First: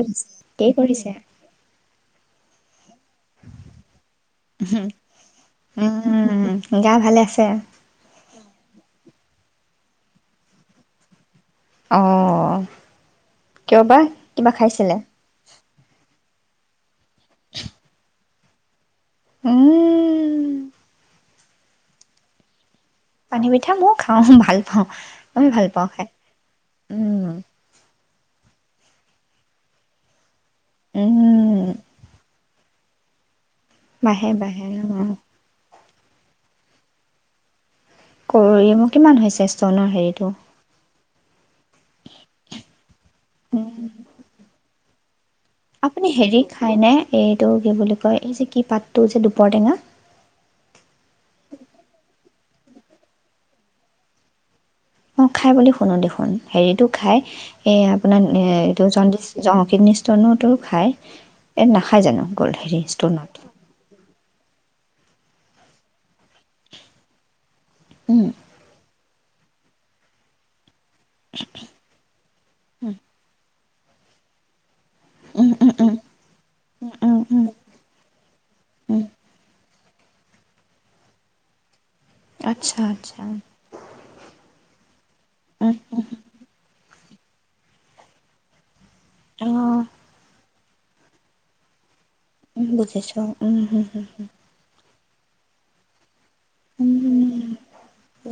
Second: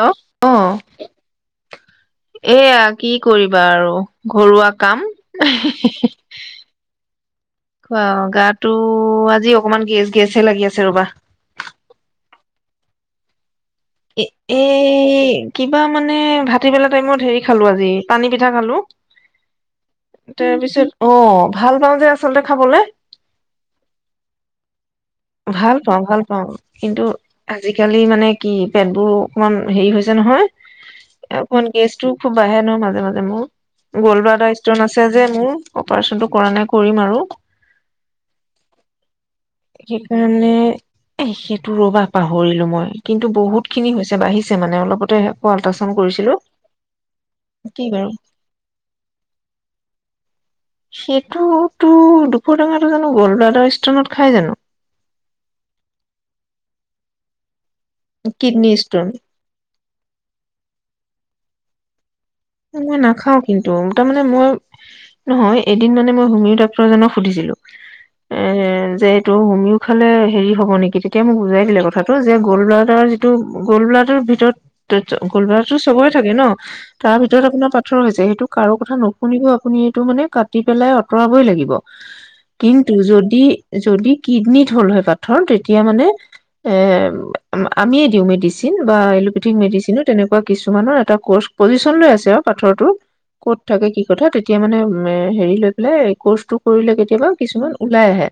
Hello কি অ', কৰিছে এয়া কি কৰিবা আৰু ঘৰুৱা কাম উম, গা ভালে আছে? খোৱা গাত ত' আজি অকনমান গেছ গেছহে লাগি আছে ৰবা অঁ। এ এই কিবা মানে ভাতিবেলাত টাপইমত হেৰি খালো আজি পানী পিঠা খালো। উম, তাৰপিছত অ। ভাল পাওঁ যে আচলতে খাবলৈ। পানী পিঠা মই খাওঁ ভাল পাওঁ। ভাল পাওঁ ভাল পাওঁ কিন্তু উম, আজিকালি মানে কি পেটবোৰ অকমান হেৰি হৈছে নহয় এতিয়া উম, গেছটো খুব বাহে নহয় - - মাজে মাজে ম। গ'ল্ড বাঢ়ে ব্ৰডাৰ বাঢ়ে ষ্টন আছে অ'। যে মোৰ। অপাৰচনটো কৰা নাই কৰিম আৰু। কৰি মোৰ কিমান হৈছে? ষ্টনৰ হেৰিটো? সেইকাৰণে এ সেইটো ৰ'বা পাহৰিলো মই কিন্তু বহুত খিনি হৈছে বাঢ়িছে মানে অলপ তে [unintelligible] আপুনি হেৰি খাইনে এইটো কি বুলি কয় এই যে কি পাতটো যে দুপৰটেঙা। দুপৰটেঙাটো জানো গল ষ্টত খাই জানো? অ খাই বুলি শুনো দেখোন হেৰিতটো খাই। এই আপোনাৰ এ কিডনী এইটো ষ্টন জণ্ডিচ [unintelligible] খায়। এই নাখায় জানো গ'ল হেৰি মই ষ্টনত? নাখাও কিন্তু তাৰ মানে মই নহয় এদিন মানে মই হুমীয় টাইপৰ যেনে সুধিছিলো উম, এ যে ত' হুমিও খালে হেৰি হ'ব নেকি কি তেতিয়া মোক বুজাই দিলে কথাটো যে গ'ল ব্লডৰ যিটো গোল বলাটোৰ ভিতৰত ত উম, উম, গলবাৰো উম। চবৰে থাকে ন উম, তাৰ ভিতৰত উম, আপোনাৰ পাথৰ হৈছে সেইটো কাৰো কথা উম, নুশুনও আপুনি এইটো মানে তি পেলাই আঁতৰাবই লাগিব আচ্ছা, কিন্তু আচ্ছা, যদি যদি কিডনিত হ'ল হয় পাথৰ উম, তেতিয়া মানে এ আমিয়ে দিওঁ মেডিচিন বা এল'পেথিক অ'। মেডিচিনো তেনেকুৱা কিছুমানৰ এটা কৰ্চ পজিশন লৈ আছে তেওঁ উম, পাথৰটো বুজিছো, উম, ক'ত হুম, থাকে কি হুম, কথা তেতিয়া মানে তমে হেৰি লৈ পেলাই কৰ্চটো কৰিলে কেতিয়াবা কিছুমান ওলাই আহে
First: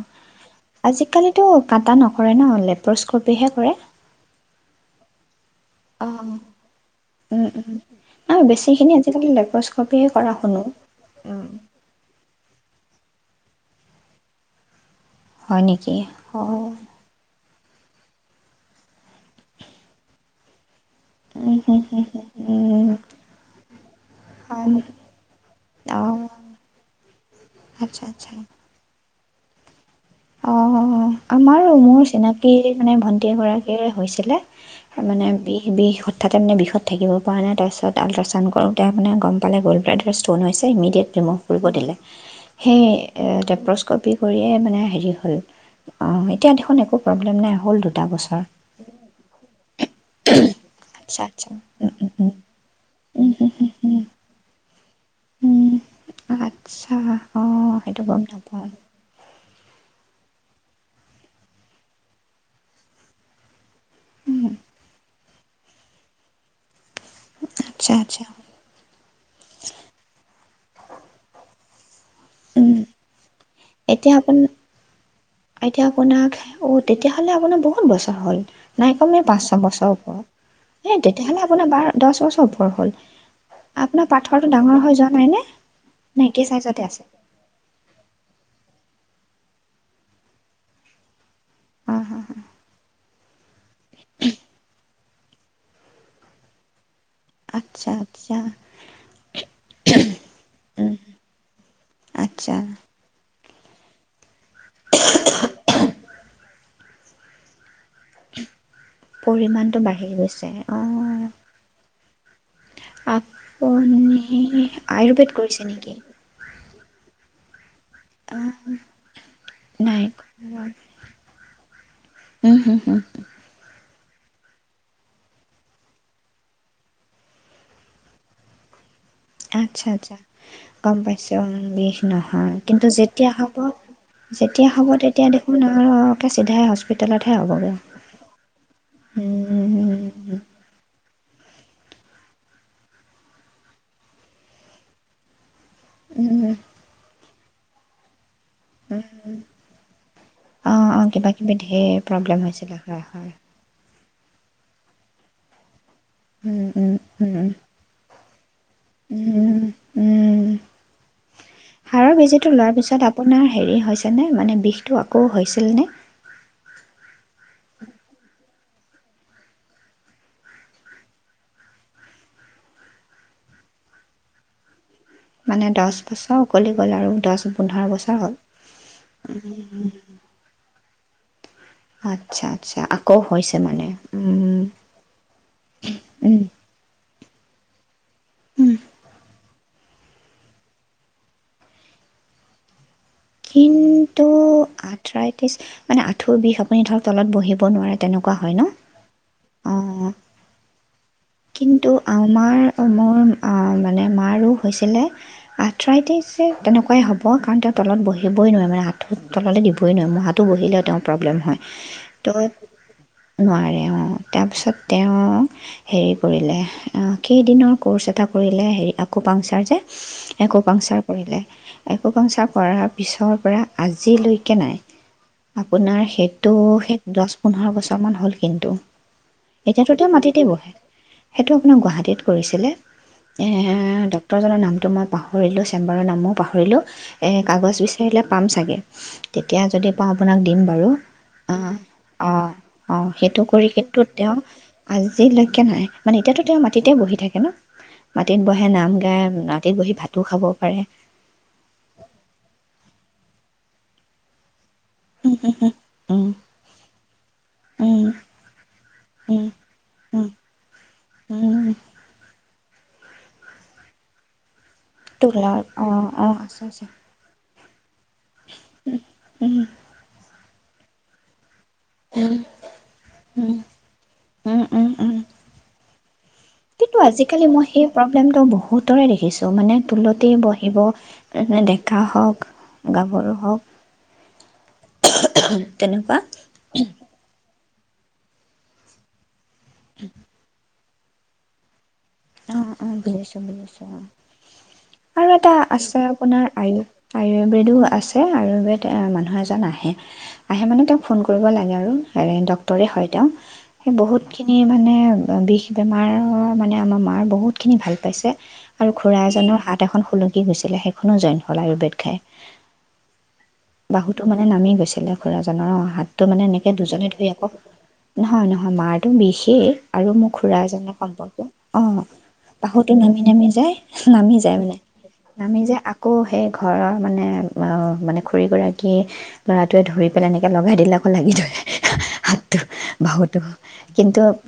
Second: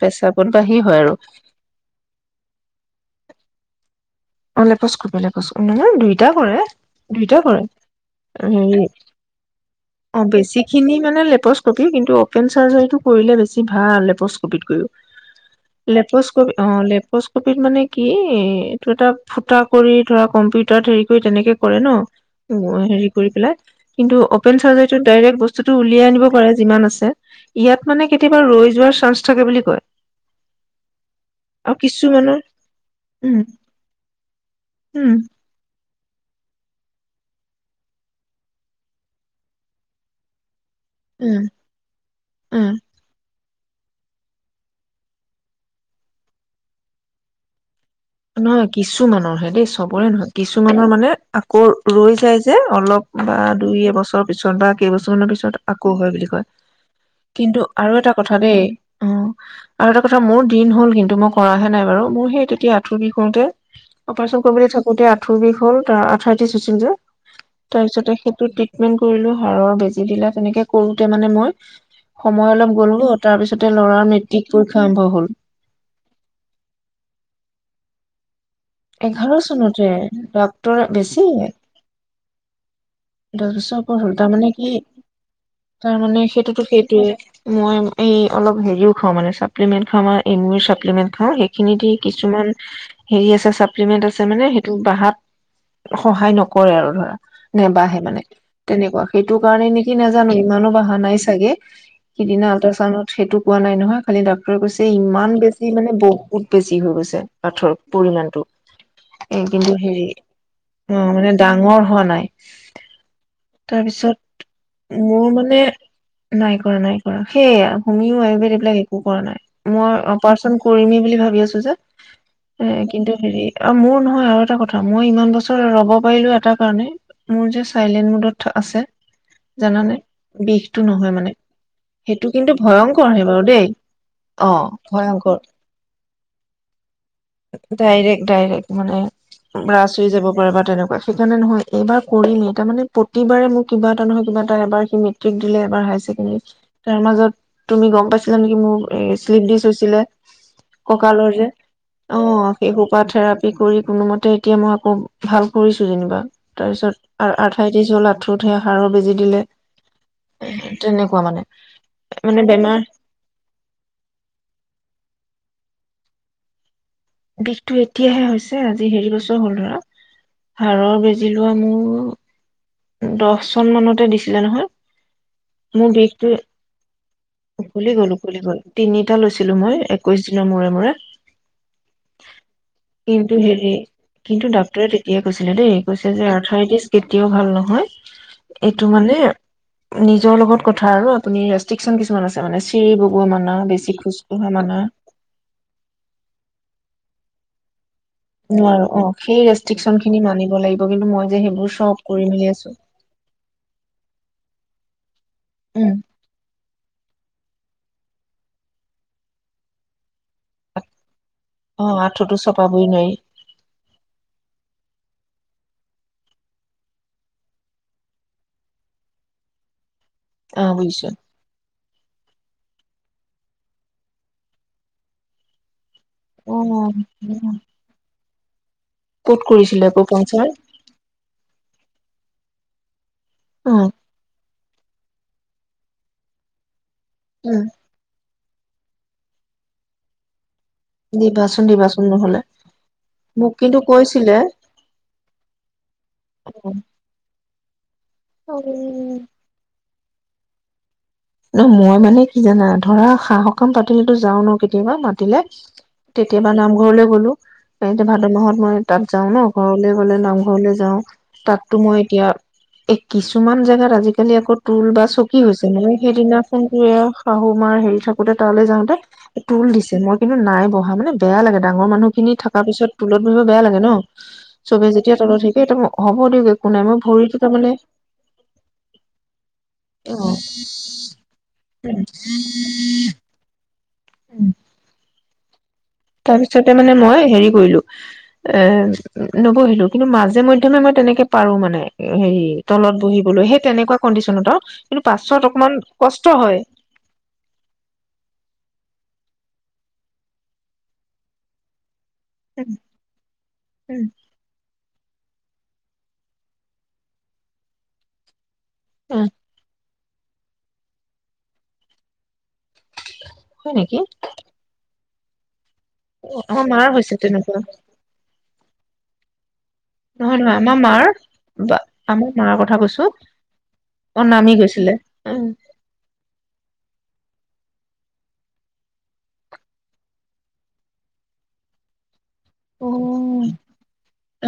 পেচাপত বাহি হয় আৰু আজিকালিতো কাটা নকৰে ন লেপ্ৰস্কপেহে কৰে স [unintelligible] নহয় অ', দুইটা কৰে দুইটা উম, কৰে উম, আৰু হেৰি বেছিখিনি আজিকালি লেপ্ৰস্কপিয়ে অঁ কৰা শুনো। বেছিখিনি মানে লেপস্কপি কিন্তু অপেন চাৰ্জাৰীটো কৰিলে বেছি ভাল লেপষ্টকপিট কৈও হয় নেকি? লেপচ কবি অ লেপচ কবি মানে কি এইটো এটা ফুটা কৰি ধৰা কম্পিউটাৰ হেৰি কৰি তেনেকে উম, কৰে হুম, ন হুম, হুম, উম, হেৰি কৰি পেলাই কিন্তু অপেন হয়, অ'। চাৰ্জাৰীটো ডাইৰেক্ট বস্তুটো উলিয়াই আনিব পাৰে যিমান আছে ইয়াত আচ্ছা, মানে আচ্ছা, কেতিয়াবা ৰৈ যোৱা চাঞ্চ থাকে বুলি কয় অ আমাৰো আৰু মোৰ কিছুমানৰ চিনাকি মানে ভন্টি উম এগৰাকীৰ হৈছে উম মানে বি বি তাতে মান বিষত থাকিব পৰা নাই তাৰপছত আল্ট্ৰাউড কৰোতে মানে গম পে গ'ল্ড ব্লড ষ্ট'ন হৈছে ইমিডীয়েট তেওঁ উম কৰিব দিলে উম সেয়ে পস্কপি কৰিয়ে মানে হেৰি অ এতিয়া দেখোন একো প্ৰব্লেম নাই হ'ল দু নহয় কিছুমানৰ হে দেই চবৰে নহয় কিছুমানৰ মানে আচ্ছা আচ্ছা আকৌ ৰৈ উম, যায় যে অলপ উম, বা উম, উম, দুই উম, এবছৰ পিছত বা কেইবছৰমান পিছত উম। আকৌ হয় বুলি কয়, আচ্ছা কিন্তু অ', আৰু সেইটো এটা গম কথা দেই নাপাওঁ উম আৰু এটা কথা মোৰ দিন হ'ল কিন্তু মই কৰাহে নাই বাৰু মোৰ সেই তেতিয়া আঠুৰ বিষ হওঁতে অপাৰচন কৰিব বুলি থাকোতে আঠুৰ বিষ হল, তাৰ আঠাৰত্ৰিছ হৈছিল আচ্ছা তাৰপিছতে আচ্ছা সেইটো ট্ৰিটমেন্ট কৰিলো, খৰৰ বেজি দিলে তেনেকে কৰোতে মানে মই সময় অলপ উম, গ'লো, তাৰ পিছতে ল'ৰাৰ এতিয়া আপোন মেট্ৰিক পৰীক্ষা আৰম্ভ হ'ল এতিয়া আপোনাক অ তেতিয়াহ'লে আপোনাৰ বহুত বছৰ হ'ল নাই কমেও এঘাৰ পাঁচ ছয় বছৰ চনতে, ওপৰত ডাক্তৰ এই বেছি তেতিয়াহ'লে আপোনাৰ বাৰ দহ বছৰ ওপৰ হ'ল দহ বছৰ উপৰ আপোনাৰ হ'ল, তাৰ পাথৰটো মানে কি ডাঙৰ হৈ যোৱা নাইনে নে তাৰ নে মানে একে সেইটোতো চাইজতে আছে সেইটোয়ে, মই এই অলপ হেৰিও খাওঁ মানে চ চাপ্লিমেট খাও মই এমিউ চাপ্লিমেট খাও সে খিনি দি অ' হ কিছুমান হেৰি আছে চ লিমিট আছে মানে সেইটো বাহাত সহায় নকৰে আৰু ধৰা আচ্ছা নেবাঢ়ে মানে আচ্ছা তেনেকুৱা, সেইটো কাৰণে নেকি নাজানো ইমানো উম বঢ়া নাই চাগে সিদিনা আচ্ছা আল্ট্ৰাচাউডত সেইটো পোৱা নাই নহয় খালি ডা হৈ গৈছে, ইমান বেছি মানে বহুত বেছি হৈ গৈছে। [unintelligible] আঠৰ পৰিমাণটো এ কিন্তু পৰিমাণতটো বাঢ়ি গৈছে আহ ঢ় হোৱা নাই আপনি তাৰপিছত মোৰ আয়ুৰ্বেদ কৰিছে নেকি? সেইয়া হুমিও, আয়ুৰ্বেদ অ' এইবিলাক একো কৰা, নাই মই অপাৰচন কৰিমেই বুলি ভাবি আছো যে, উম হুম এ হুম কিন্তু হেৰি মোৰ নহয় আৰু এটা কথা মই ইমান বছৰ ৰ'ব পাৰিলো, এটা কাৰণেই মোৰ যে চাইলেন্ট মুডত আছে আচ্ছা, জানানে আচ্ছা বিষটো গম নহয় মানে পাইছো। বিষ সেইটো নহয়, কিন্তু ভয়ংকৰহে যেতিয়া বাৰু হ'ব, দেই অ যেতিয়া হ'ব তেতিয়া ভয়ংকৰ দেখোন আাৰকে চিধাই হস্পিতেলতহে হ'বগে। ডাইৰেক্ট ডাইৰেক্ট মানে ব্ৰাচ হৈ যাব পাৰে বা তেনেকুৱা খ মানে নহয় এইবাৰ কৰিমেই, তাৰ মানে প্ৰতিবাৰে মোক কিবা এটা নহয় কিবা এটা এবাৰ সি মেট্ৰিক দিলে এইবাৰ উম, হাই-ছেকেণ্ডাৰী তাৰ মাজত তুমি গম পাইছা? নেকি মোৰ শ্লিপ ডিচ হৈছিলে, অ', অ', ককালৰ কিবা যে কিবি ঢেৰ অ প্ৰব্লেম সেই হৈছিলে হয়, হয়। থেৰাপি কৰি কোনোমতে তে এতিয়া মই আকৌ ভাল কৰিছো। যেনিবা উম, তাৰপিছত উম, উম, আঠাইছ ত্ৰিচ মান আঁঠুঠে হাড়ৰ বেজি দিলে উম, উম। তেনেকুৱা মানে হাড়ৰ মানে বেজীটো লোৱাৰ বেমাৰ পিছত আপোনাৰ হেৰি হৈছেনে মানে বিষটো আকৌ হৈছিলনে? বিষটো এতিয়াহে হৈছে আজি হেৰি বছৰ হ'ল ধৰা হাড়ৰ বেজি লোৱা মোৰ দছজন মানতে দিছিলে নহয় মানে দছ বছৰ উকলি গ'ল আৰু দহ পোন্ধৰ উকলি গল বছৰ হ'ল। উকলি গল তিনিটা লৈছিলো মই একৈচ দিনৰ মূৰে মূৰে আচ্ছা, আচ্ছা আকৌ কিন্তু হৈছে হেৰি, মানে কিন্তু উম, ডাক্তৰে তেতিয়াই কৈছিলে দেই কৈছে যে উম। অৰ্থৰিটিচ তেওঁ ভাল নহয় এইটো মানে নিজৰ লগত কথা আৰু আপুনি ৰেষ্ট্ৰিকন আছে মানে বগোৱা মানা বেছি খোজ কিন্তু কঢ়া মানা আঠৰা ত্ৰিশ মানে আঠৈ বিষ আপুনি ধৰক তলত বহি আহিব নোৱাৰে তেনেকুৱা হয় ন? নোৱাৰো অ সেই ৰেষ্ট্ৰিকচন অঁ খিনি মানিব লাগিব কিন্তু মই যে সেইবোৰ কিন্তু চব কৰি মেলি আমাৰ আছো মোৰ মানে মাৰো হৈছিল এনে উম আঠৰাইতে যে তেনেকুৱাই হ'ব কাৰণ তলত বহি উঠিবই নোৱাৰে মানে আঁঠুত, তললে দিবই নোৱাৰে, মোহাটে বহি লয় তেওঁ প্ৰব্লেম হয়, অ ত আঁঠুতো চপাবই নোৱাৰি নোৱাৰে অঁ তাৰপিছত তেওঁ হেৰি কৰিলে, আঁ কেইদিনৰ ক'ৰ্ছ এটা কৰিলে হেৰি আকৌ পাংচাৰ যে অ একোপাংচাৰ বুজিছো কৰিলে একো পাংচা কৰাত পিছৰ পৰা আজিলৈকে নাই আপোনাৰ সেইটো অ সেই দহ পোন্ধৰ বছৰমান হ'ল কিন্তু ক'ত কৰিছিলে এতিয়াতো মাটিতেই প্ৰপঞ্চাৰ বহে সেইটো তেওঁ গুৱাহাটীত কৰিছিলে এ অ ডক্তৰজনৰ নাম ত মই পাহৰিলোঁ চেম্বাৰৰ নামো পাহৰিলোঁ এ উম কাগজ বি পাম চাগে, তেতিয়া যদি পাও আপোনাক দিম বাৰু অ দিবাচোন দিবাচোন অ নহলে অ সেইটো মোক কৰি কিন্তু সেইটো তেওঁ কৈছিলে আজিলৈকে নাই মানে এতিয়াতো তেওঁ মাটিতে বহি থাকে ন মাটিত বহে নাম গায় মাটিত বহি ভাত টো খাব পাৰে ন মই মানে কি জানা, ধৰা সা সকাম পাতিলে তো যাও ন তিবা মাতিলে, কেতিয়াবা নামঘৰলৈ গলো, এনেতো ভাদ মাহত মই তাত যাও ন, ঘৰলে গ'লে নামঘৰলৈ যাও তাততো মই এতিয়া এ কিছুমান জেগাত আজিকালি আকৌ তুল বা তোক চকী অঁ হৈছে মানে দিনা অঁ [unintelligible] আছে আছে [unintelligible] [unintelligible] তালৈ যাওঁতে, টোল দিছে মই কিন্তু নাই বহা মানে বেয়া লাগে। ডাঙৰ মানুহ খিনি থকা পিছত টোলত বহিব বেয়া লাগে ন, চবে যেতিয়া তলত থাকে। হ'ব দিয়ক এক কিন্তু আজিকালি মই সেই প্ৰব্লেমটো বহুতৰে দেখিছো, মানে অ টোলতেই বহিব। দেকা হওক, গাভৰু হওক। [unintelligible] [unintelligible] তাৰ পিছতে মানে মই হেৰি কৰিলো। এম নবহিলো কিন্তু মাজে ম তুমি মই তেনেকে পাৰো মানে। হেৰি অ-অ, তলত বহিবলৈ সেই বুজিছো-বুজিছো তেনেকুৱা অ, কণ্ডিচনত আৰু কিন্তু আৰু পাছত এটা অকমান আছে কষ্ট আপোনাৰ হয়। আয়ু আয়ুৰ্বেদো আছে আৰু [unintelligible] হ এজন আহে, আহে মানে তেওঁক ফোন কৰিব লাগে আৰু। এ ডক্তৰে হয় তেওঁ, হে বহুতখিনি মানে ব বিষ বেমাৰৰ, মানে আমাৰ মা আ বহুতখিনি ভাল পাইছে। আৰু অ খুৰা এজনৰ হাত এখন খুলকি গৈছিলে, সেইখনো জইন হল আয়ুৰ্বেদ খাই। হয় নেকি বাহুতো মানে নামি গৈছিলে। খুৰাজনৰ, অ। হাতটো মানে আমাৰ এনেকে মাৰ দুজনে হৈছে ধৰি আকৌ, তেনেকুৱা নহয় নহ আ মাৰটো বিষেই আৰু মোক নহয় খুৰা নহয় আমাৰ এজনে মাৰ সম্পৰ্কিয়, বা অ আমাৰ মাৰ কথা বাহুতো কৈছো নামি-নামি যায়, অ নামি যায় মানে। গৈছিলে নামি যায় আকৌ সেই ঘৰৰ মানে অ, মানে খুৰী গৰাকী ল'ৰাটোৱে ধৰি পেলাই এনেকে লগাই দিলে আকৌ লাগি ধৰে। [unintelligible] [unintelligible] বাহুতো উম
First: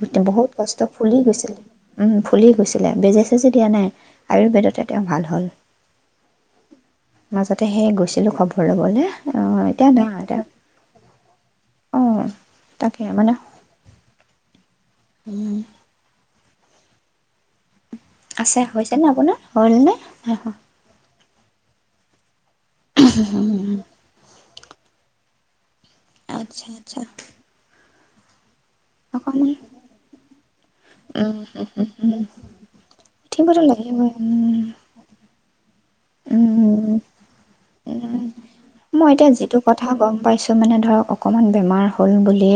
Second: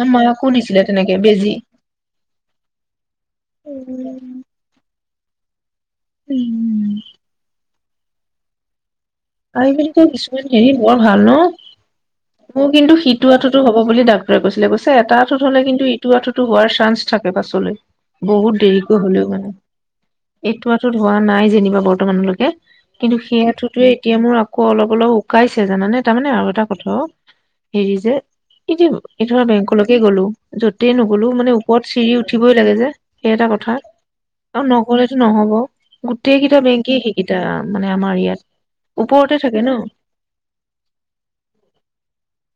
অ মাকো বহুত দিছিলে কষ্ট তেনেকে ফুলি বেজি গৈছিলে, উম ফুলি গৈছিলে, বেজে-চেজি দিয়া নাই, উম আয়ুৰ্বেদতে তেওঁ ভাল হ'ল। উম হে গৈছিলো খবৰ ঘূৰা বলে আহি পেলাই টো স্কুলত হেৰি বোৰ ভাল ন অঁ মোৰ কিন্তু তাকে মানে সিটোুৱঠতো হব বুলি ডাক্তৰে কৈছিলে কৈছে এটা আঁঠোত হ'লে কিন্তু ইটো আঁঠোত হোৱাৰ চান্স থাকে পাছলৈ বহুত আছে হৈছে দেৰিকৈ নে হলেও আপোনাৰ মানে, হ'ল নে নাই হোৱা এইটো আঁঠুত হোৱা নাই যেনিবা বৰ্তমানলৈকে কিন্তু সেই আঁঠুতোৱে মোৰ আকৌ অলপ অলপ শুকাইছে জানানে তাৰ মানে আৰু এটা আচ্ছা কথাও, আচ্ছা হেৰি যে কেতিয়া গলো এইটো অকমান বেংকলৈকে গলো যতেই নগলো উম মানে হম ওপৰত হম চিৰি হম উঠিবই লাগে যে সেই এটা উঠিবতো কথা লাগিবই উম আৰু নগলেতো নহব গোটেই কেইটা বেংকে উম সেইকেইটা মানে আমাৰ উম ইয়াত মই এতিয়া ওপৰতে যিটো থাকে ন কথা গম পাইছো মানে ধৰক অকনমান বেমাৰ হ'ল বুলিু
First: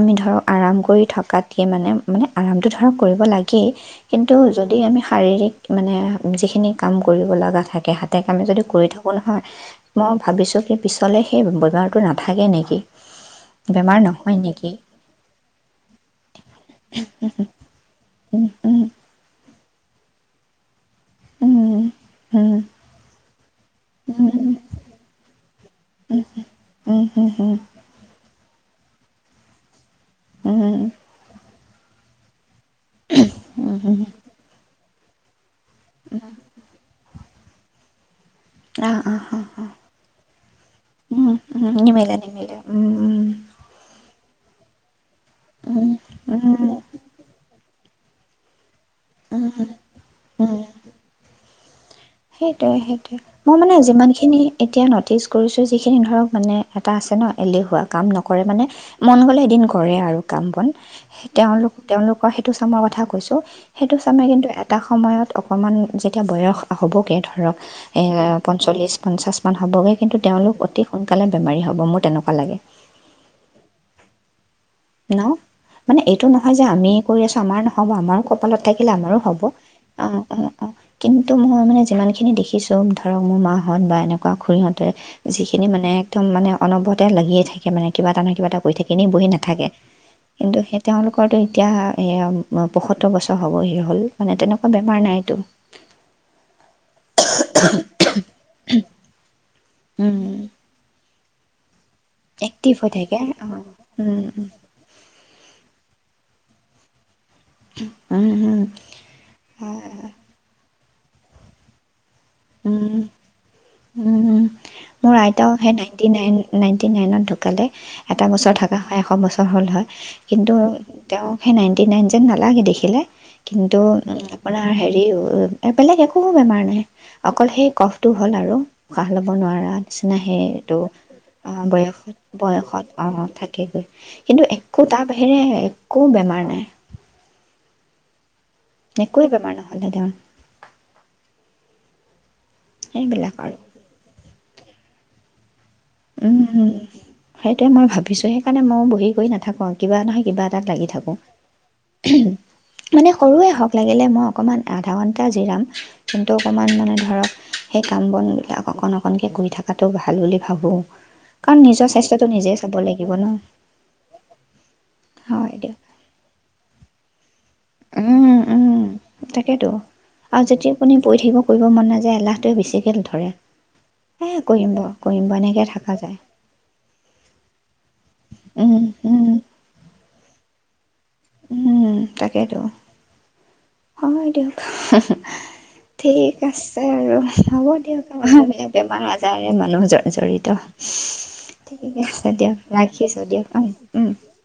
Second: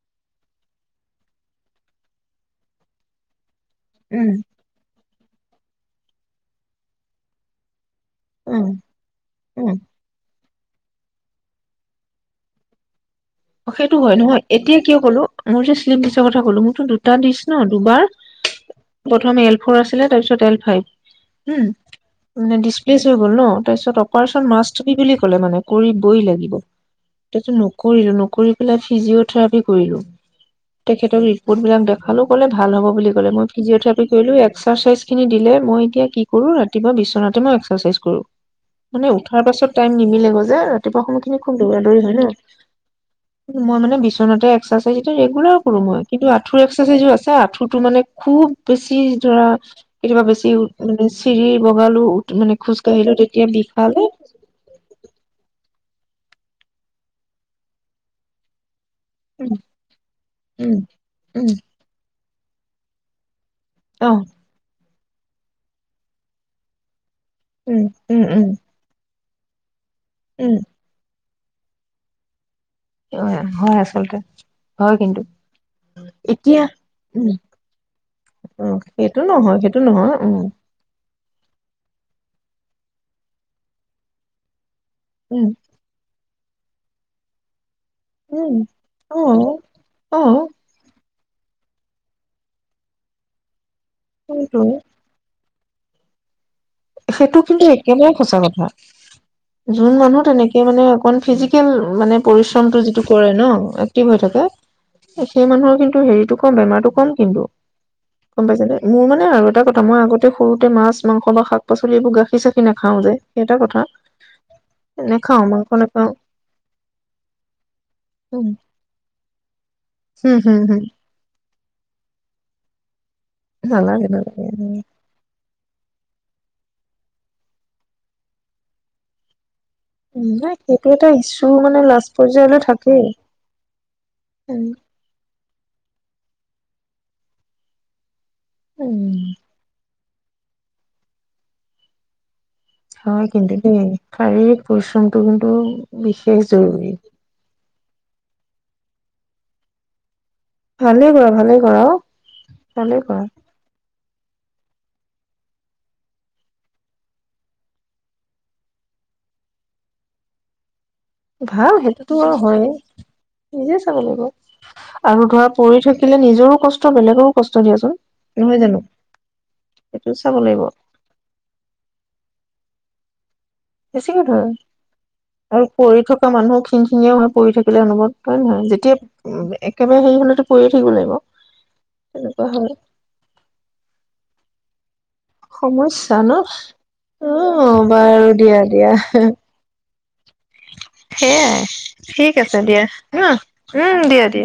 আমি ধৰক আৰাম কৰি থকাাতে মানে, মানে আৰামটো ধৰক কৰিব লাগে কি উম কিন্তু যদি আমি শাৰীৰিক মানে যিখিনি কাম কৰিবলগা থাকে দেহাত এটা কামে যদি উম কৰি থাকোঁ নহয় উম মই ভাবিছোঁ এ পিছলে সেই বজাৰটো নাথাকে নেকি? সেইটো বেমাৰ হয় নহয় নেকি এতিয়া কিয় কলো মোৰ যে শ্লিম ডিচৰ কথা কলো মোৰতো দুটা ডিচ ন দুবাৰ উম উম প্ৰথম এল ফৰ' আছিলে তাৰপিছত এল ফাইভ উম ডিচপ্লেচ হৈ গল ন তাৰপিছত অপাৰেচন মাষ্ট বুলি ক'লে মানে কৰিবই লাগিব তেটো নকৰিলো কৰি পেলাই ফিজিঅথৰাপি কৰিলো তেখেতক ৰিপৰ্ট বিলাক দেখ ভালো ক'লে ভাল হ'ব বুলি কলে মই ফিজিঅ'থেৰাপি কৰিলোঁ এক্সাৰচাইজ সিখিনি দিলে মই এতিয়া কি কৰো ৰাতিপুৱা বিচনাত তোমাৰ এক্সাৰচাইজ কৰো মানে উঠাৰ পাছত টাইম নিমিলেগৈ যে ৰাতিপুৱা উম, সময়খিনি খুব উম, দৌৰা দৌৰি হয় নিমিলে ন নিমিলে উম, উম, মই মানে বিচনাতে এক্সাৰচাইজ ৰেগুলাৰ কৰো উম, মই কিন্তু উম, আঠুৰ এক্সেৰচাইজো আছে আঁঠুত টো মানে খুব বেছি ধৰা, কেতিয়াবা বেছি মানে চিৰি বগালো মানে খোজ সেইটোয়ে কাঢ়িলো সেইটোয়ে। তেতিয়া মই মানে বিষালে যিমান খিনি যিখিনি ধৰক মানে, এটা আছে ন? এলেহুৱা। কাম নকৰে মানে মন গলে উম এদিন কৰে আৰু কাম বন উম সেই। উম তেওঁলোক তেওঁলোকৰ টো চামৰ কথা কৈছো সেইটো অ চামে কিন্তু এটা সময়ত অকনমান যেতিয়া বয়স হবগৈ ধৰক উম এ উম উম পঞ্চলিছ পঞ্চাশ ম হ'বগে কিন্তু উম তেওঁলোক অতি স সোনকালে বেমাৰী হ'ব মোৰ তেনেকুৱা লাগে [unintelligible] হয় আচলতে হয় ন? কিন্তু মানে এইটো নহয় এতিয়া যে আমি কৰি উম আছো আমাৰ নহ'ব আমাৰো কপালত উম থাকিলে আমাৰো সেইটো হ'ব। নহয় সেইটো অ নহয় উম অ অ কিন্তু মই মানে যিমান খিনি দেখি কিছো ধৰক, মোৰ মাহত বা এনেকুৱা খুৰিহত তাতে উম যিখিনি মানে একদম মানে, অনবৰতে লাগিয়ে থাকে সে মানে কিবা এটা নহয় কিবা উম কৰি থাকে, এনেই অ বহি নাথাকে। অ কিন্তু সেই তেওঁলোকে ৰতটো এতিয়া পয়সত্তৰ বছৰ হবহি হ'ল মানে সেইটো তেনেকুৱা বেমাৰ নাইটো সেইটো কিন্তু একেবাৰে সঁচা কথা। যোন মানুহ উম তেনেকে মানে ফিজিকেল মানে এক্টিভ পৰিশ্ৰমটো হৈ যিটো থাকে কৰে ন এক্টিভ হৈ থাকে সেই মানুহৰ কিন্তু হেৰিটো কম, বেমাৰতো কম কিন্তু, গম পাইছে নে? মোৰ মানে আৰু এটা কথা মই আগতে সৰুতে মাছ মাংস পচলিিবগা [unintelligible] উম উম মোৰ নেখাও আইতাও মাংস সেই নাইনটি নাখাও নাইন নাইনটি নাইনত ঢুকালে। এটা উম বছৰ থকা হয় এশ বছৰ হল হয়। হম কিন্তু হম হম তেওঁ সেই নাইণ্টি নাইন যেন নালাগে দেখিলে কিন্তু নালাগে নালাগে আপোনাৰ হেৰি হ'ল। বেলেগ একো বেমাৰ নাই। অকল সেই কফটো হ'ল আৰু। ওশাহ ল'ব নোৱাৰা। উম নিচিনাহে নাই এইটো সেইটো এটা ইছ্যু অ মানে বয়স, লাষ্ট পৰ্যায়লৈ বয়সত থাকেই অ থাকেগৈ। কিন্তু উম একো তাৰ বাহিৰে একো বেমাৰ নাই। একোৱে উম বেমাৰ নহ'লহেঁতেন। হয় সেইবিলাক কিন্ত আৰু শাৰীৰিক পৰিশ্ৰমটো কিন্তু উম বিশেষ উম জৰুৰী সেইটোয়ে মই ভাবিছোঁ। সেইকাৰণে মই ব হেৰি কৰি নাথাকু আৰু। কিবা নহয় কিবা এটাত লাগি ভালেই থাকো। কৰা ভালেই কৰা অ ভালেই মানে কৰা সৰুৱে হওঁক লাগিলে মই অকণমান আধা ঘণ্টা জিৰাম। কিন্তু অকণমান মানে ধৰক, সেই কাম বনবিলাক অকণ অকণকৈ কৰি থকাটো ভাল বুলি ভাবোঁ। কাৰণ ভাল নিজৰ সেইটোতো স্বাস্থ্যটো আৰু নিজে চাব হয়েই, লাগিব ন নিজে চাব লাগিব। আৰু ধৰা হয় দিয়ক পৰি থাকিলে নিজৰো কষ্ট বেলেগৰু উম উম তাকেতো, সেইটো চাব আৰু লাগিব যদি আপুনি পৰি থাকিব। কৰিব মন নাযায় এলাহ টোৱে বেছিকৈ [inaudible] বেছিকৈ এই ধৰে। কৰিম বাৰু কৰিম বাৰু এনেকৈ আৰু পৰি যায় থকা মানুহ খিঙং খিঙীয়াও হয় পৰি থাকিলে অনুৱত উম যেতিয়া উম একেবাৰে হেৰি হলেটো কৰিয়ো থাকিব লাগিব। উম তেনেকুৱা তাকেইতো। হয় হয়, দিয়ক সমস্যা ন ঠিক আছে আৰু হ'ব অ দিয়ক। বাৰু দিয়া আমাৰা দিয়া বেমাৰ আজাৰে মানুহ জন জৰি়ত, সেয়াই ঠিক আছে দিয়ক। ৰাখিছোঁ দিয়ক। অ, উম উম দিয়া দিয়া